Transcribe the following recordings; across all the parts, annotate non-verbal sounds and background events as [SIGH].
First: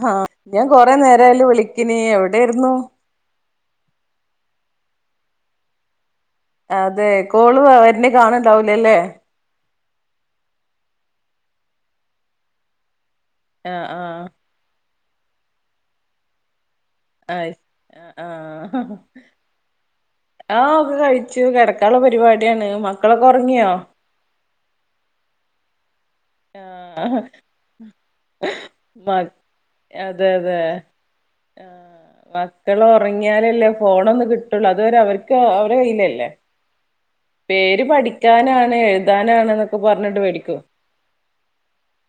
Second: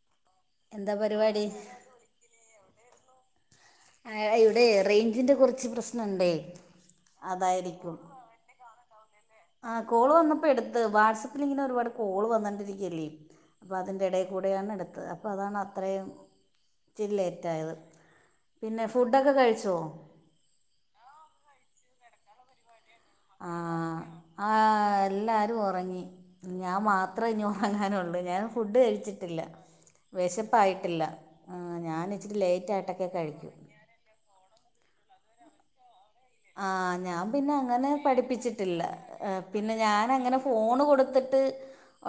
ഹാ ഞാൻ കൊറെ എന്താ പരിപാടി നേരായലോ വിളിക്കിന് എവിടയാരുന്നു ആ ഇവിടെ റേഞ്ചിന്റെ കുറച്ച് പ്രസ്നംഉണ്ടെ അതെ കോള് വരെന്നെ കാണണ്ടാവലല്ലേ ആ കോള് വന്നപ്പോൾ എടുത്ത് വാട്സപ്പിലിങ്ങനെ ഒരുപാട് കോള് വന്നണ്ടിരിക്കുല്ലേ അപ്പ ആഹ് അതിന്റെ ആഹ് ഇടകൂടെയാണ് എടുത്തത് അപ്പ അതാണ് അത്രയും ഇച്ചിരി അ ലേറ്റ് ആയത് ആ പിന്നെ ഫുഡൊക്കെ കഴിച്ചോ ആ ഒക്കെ കഴിച്ചു കടക് ള്ള പരിപാടിയാണ് മക്കളൊക്കെ ആ ഒറങ്ങിയോ ഒറങ്ങി ഞാൻ മാത്രേ ഇനി ഒറങ്ങാനുള്ള് ഞാൻ ഫുഡ് മ കഴിച്ചിട്ടില്ല അതെ അതെ വിശപ്പായിട്ടില്ല ആ ഞാൻ ഇച്ചിരി മക്കൾ ലേറ്റായിട്ടൊക്കെ കഴിക്കൂ ഒറങ്ങിയാലല്ലേ ഫോണൊന്ന് കിട്ടുള്ളൂ അ അതുവരെ അവർക്ക് അവരെ കയ്യില്ലല്ലേ ആ ഞാൻ പിന്നെ അങ്ങനെ പഠിക്കാനാണ് പഠിപ്പിച്ചിട്ടില്ല എഴുതാനാണ് പിന്നെ എന്നൊക്കെ ഞാൻ പറഞ്ഞിട്ട് അങ്ങനെ വേടിക്കും ഫോണ് കൊടുത്തിട്ട്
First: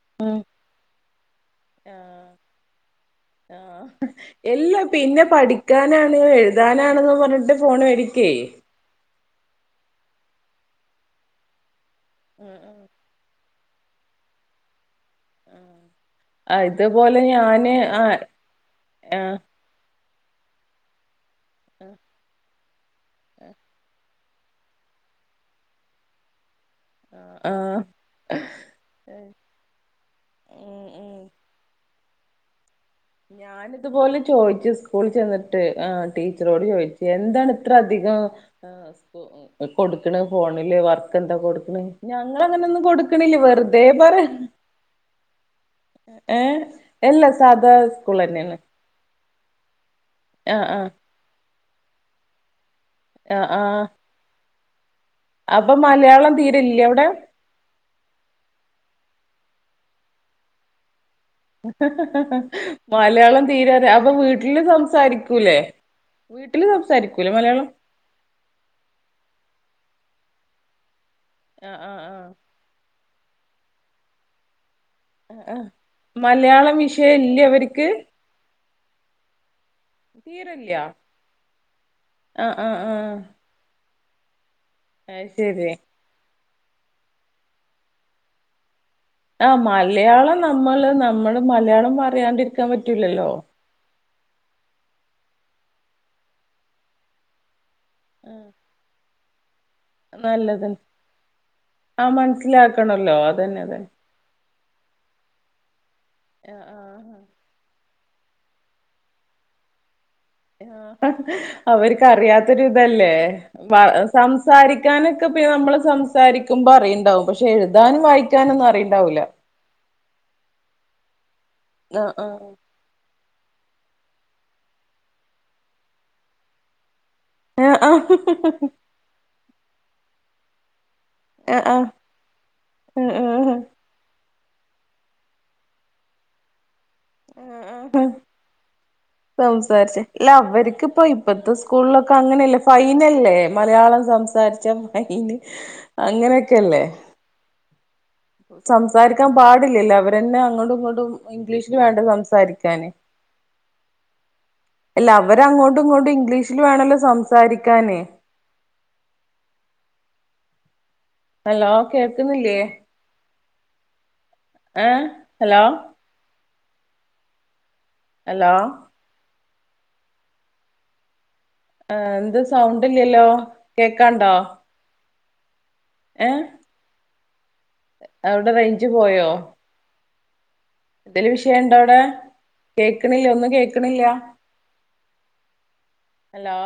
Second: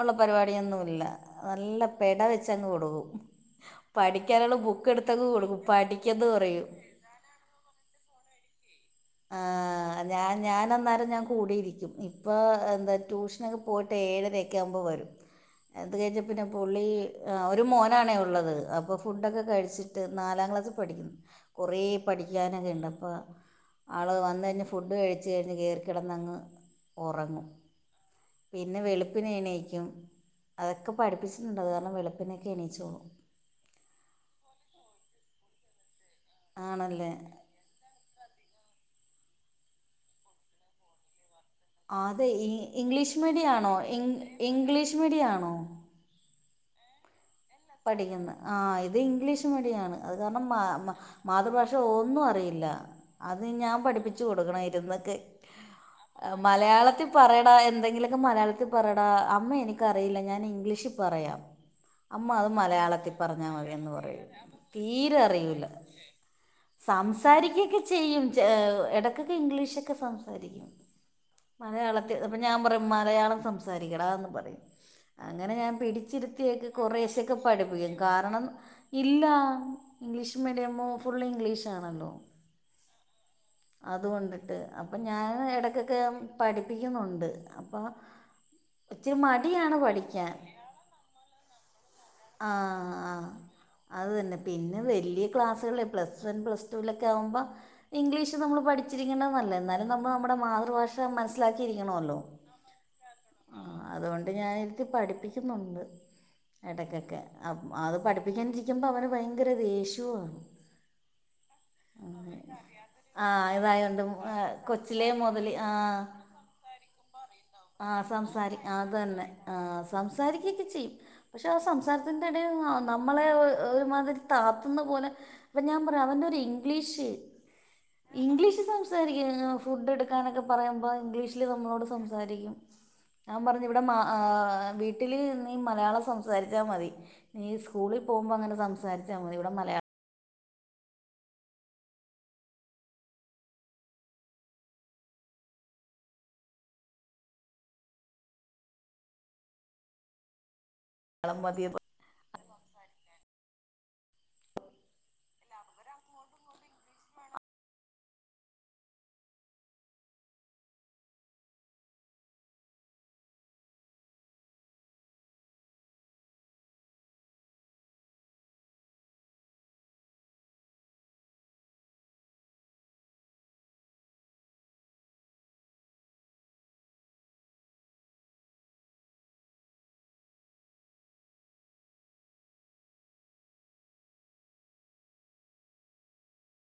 ഉള്ള പരിപാടിയൊന്നുല്ല നല്ല പെട വെച്ചങ്ങ് കൊടുക്കും ആ പഠിക്കാനുള്ള എല്ലാ ബുക്ക് പിന്നെ എടുത്തങ്ങ് കൊടുക്കും പഠിക്കാനാണ് പഠിക്കെന്ന് പറയും എഴുതാനാണ്ന്ന് പറഞ്ഞിട്ട് ഫോൺ മേടിക്കേ ആ ഞാൻ ഞാൻ അന്നേരം ഞാൻ കൂടിയിരിക്കും ഇപ്പൊ ആഹ് ആഹ് എന്താ ട്യൂഷനൊക്കെ പോയിട്ട് ഏഴരയൊക്കെ ആമ്പോ വരും ആഹ് അത് കഴിഞ്ഞ് പിന്നെ ആ പുള്ളി ഇതുപോലെ ഒരു ഞാന് ആ മോനാണ് ഉള്ളത് അപ്പൊ ആ ഫുഡ് ഒക്കെ കഴിച്ചി നാലാം ക്ലാ പഠിക്കുന്നു കുറേ പഠിക്കാനൊക്കെ ഉണ്ട് അപ്പോ ആള് വന്ന് ന്നാ ഫുഡ് കഴിച്ച്ച് കഴിഞ്ഞ് കറിടന്നങ്ങ് ആ പിന്നെ വെളുപ്പിനെ എണീക്കും ഉം അതൊക്കെ പഠിപ്പിച്ചിട്ടുണ്ട് അത് കാരണം വെളുപ്പിനൊക്കെ എണീച്ചോളും ഞാാനിതുപോലെ ചോദിച്ചു സ്കൂള് ചെന്നിട്ട് ആ ടീച്ചറോട് ചോദിച്ചു ആണല്ലേ എന്താണ് ഇത്ര അധികം ആ കൊടുക്കണ ഫോണില് വർക്ക് കൊടുക്കണ് അ അതെ ഞങ്ങള് അങ്ങനൊന്നും ഇംഗ്ലീഷ് കൊടുക്കണില്ല മീഡിയം ആണോ വെറുതെ ഇ പറ ഇംഗ്ലീഷ് മീഡിയം ആണോ ഏ എല്ലാ സാധാ സ്കൂൾ പഠിക്കുന്ന തന്നെയാണ് ആ ഇത് ഇംഗ്ലീഷ് മീഡിയണ് അത് കാരണം ആ ആ മാതൃഭാഷ പക്ഷെ ഒന്നും അറിയില്ല ആ അത് ആ ഞാൻ പഠിപ്പിച്ചച്ച് കൊടുക്കണ ഇരുന്ന് അപ്പൊ മലയാളം തീരെല്ലേ അവിടെ മലയാളത്തിൽ പറയടാ എന്തെങ്കിലുമൊക്കെ മലയാളത്തിൽ പറ അമ്മ എനിക്കറിയില്ല ഞാൻ ഇംഗ്ലീഷിൽ പറയാം അമ്മ അത് മലയാളത്തിൽ മലയാളം പറഞ്ഞാൽ തീര മതി എന്ന് അപ്പൊ വീട്ടില് സംസാരിക്കൂലേ വീട്ടില് സംസാരിക്കൂലേ മലയാളം സംസാരിക്കുകൊക്കെ ചെയ്യും ഇടക്കൊക്കെ ഇംഗ്ലീഷ് ഒക്കെ സംസാരിക്കും ആ ആ ആ മലയാളത്തിൽ അപ്പോ ഞാൻ പറയും മല മലയാളം സംസാരിക്കടാ ന്ന് പറയും അങ്ങനെ ഞാൻ പിടിച്ചിരുത്തികെ മലയാളം വിഷയം ശക്കെ ഇല്ലേ അവർക്ക് പഠിപ്പിക്കും കാരണം ഇല്ല ഇംഗ്ലീഷ് മീഡിയമോ ഫുൾ ഇംഗ്ലീഷ് ആണല്ല ആ ആ ആ അതുകൊണ്ടിട്ട് അപ്പം ഞാൻ ഇടക്കൊക്കെ പഠിപ്പിക്കുന്നുണ്ട് അപ്പൊ ആ മലയാളം നമ്മള് നമ്മള് മലയാളം പറയാണ്ടിരിക്കാൻ പറ്റൂലല്ലോ അതു തന്നെ പിന്നെ വലിയ ക്ലാസ്സുകൾ പ്ലസ് വൺ പ്ലസ് ടു വിലൊക്കെ ആകുമ്പോൾ ആ ഇംഗ്ലീഷ് നമ്മൾ പഠിച്ചിരിക്കുണത് നല്ലത് നെ നമ്മൾ നമ്മുടെ നല്ലത് മാതൃഭാഷ ആഹ് മനസിലാക്കിയിരിക്കണല്ലോ മനസ്സിലാക്കണല്ലോ അതന്നെ അതന്നെ അതുകൊണ്ട് ഞൻ പഠിപ്പിക്കുന്നുണ്ട് ആഹ് ആഹ് ഇടക്കൊക്കെഅപ്പ് അത് പഠിപ്പിക്കേണ്ടിരിക്കുമ്പ അവന് ഭയങ്കര ദേഷ്യോ. അവർക്ക്റിയാത്തൊരു ഇതല്ലേ ആ ഇതായതുകൊണ്ട് കൊച്ചിലേ സംസാരിക്കാനൊക്കെ- മുതൽ ആ നമ്മള് സംസാരിക്കുമ്പോ അറിയണ്ടാവും പക്ഷെ ആ എഴുതാനും വായിക്കാനൊന്നും അറിയണ്ടാവൂല. ക്കച്ചെയും പക്ഷെ ആ സംസാരത്തിന്റെ ഇടൽ ആഹ് നമ്മളെ ഒരുമാതിരി- തത്തുന്ന പോലെ ഇപ്പൊ ഞാൻ പറയാ അവന്റെ ഒരു ഇംഗ്ലീഷ്- ആഹ് ഇംഗ്ലീഷ് സംസാരിക്ക ഫുഡ് എടുക്കാനൊക്കെ പറയുമ്പോ- ഇംഗ്ലീഷില് ആഹ് ആഹ് നമ്മളോട് സംസാരിക്കും ഞാൻ ആഹ് പറഞ്ഞു ഇവിടെ മാ - വീട്ടിൽ നീ മലയാളം സംസാരിച്ചാൽ മതി നീ ആഹ് സ്കൂളിൽ ആഹ് പോകുമ്പോൾ അങ്ങനെ സംസാരിക്ക് - നമ്മളിവിടെ മലയാളം. സംസാരിച്ച് ഇല്ല അവർക്കിപ്പ ഇപ്പത്തെ സ്കൂളിലൊക്കെ അങ്ങനെയല്ലേ ഫൈനല്ലേ മലയാളം സംസാരിച്ച ഫ- അങ്ങനെയൊക്കെല്ലേ. സംസാരിക്കാൻ പാടില്ലല്ലോ അവരന്നെ അങ്ങോട്ടും, - ങ്ങോട്ടും മതി ഇംഗ്ലീഷില് വേണ്ട സംസാരിക്കാന്. അല്ല അവര അങ്ങോട്ടും ഇങ്ങോട്ടും ഇംഗ്ലീഷില് വേണല്ലോ സംസാരിക്കന്. [UNINTELLIGIBLE] ഹലോ കേൾക്കുന്നില്ലേ? ആഹ് ഹലോ. ഹലോ ആർ എന്ത് സൗണ്ട്ഇല്ലല്ലോ കേക്കാണ്ടോ? ഏ അവിടെ റെയിഞ്ച് പോയോ? എന്തേലും വിഷയം ണ്ടോ അവിടെ കേക്കണില്ല ഒന്നും കേക്കണില്ല? ഹലോ.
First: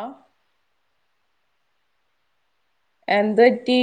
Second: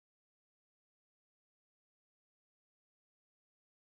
എന്ത് പറ്റി?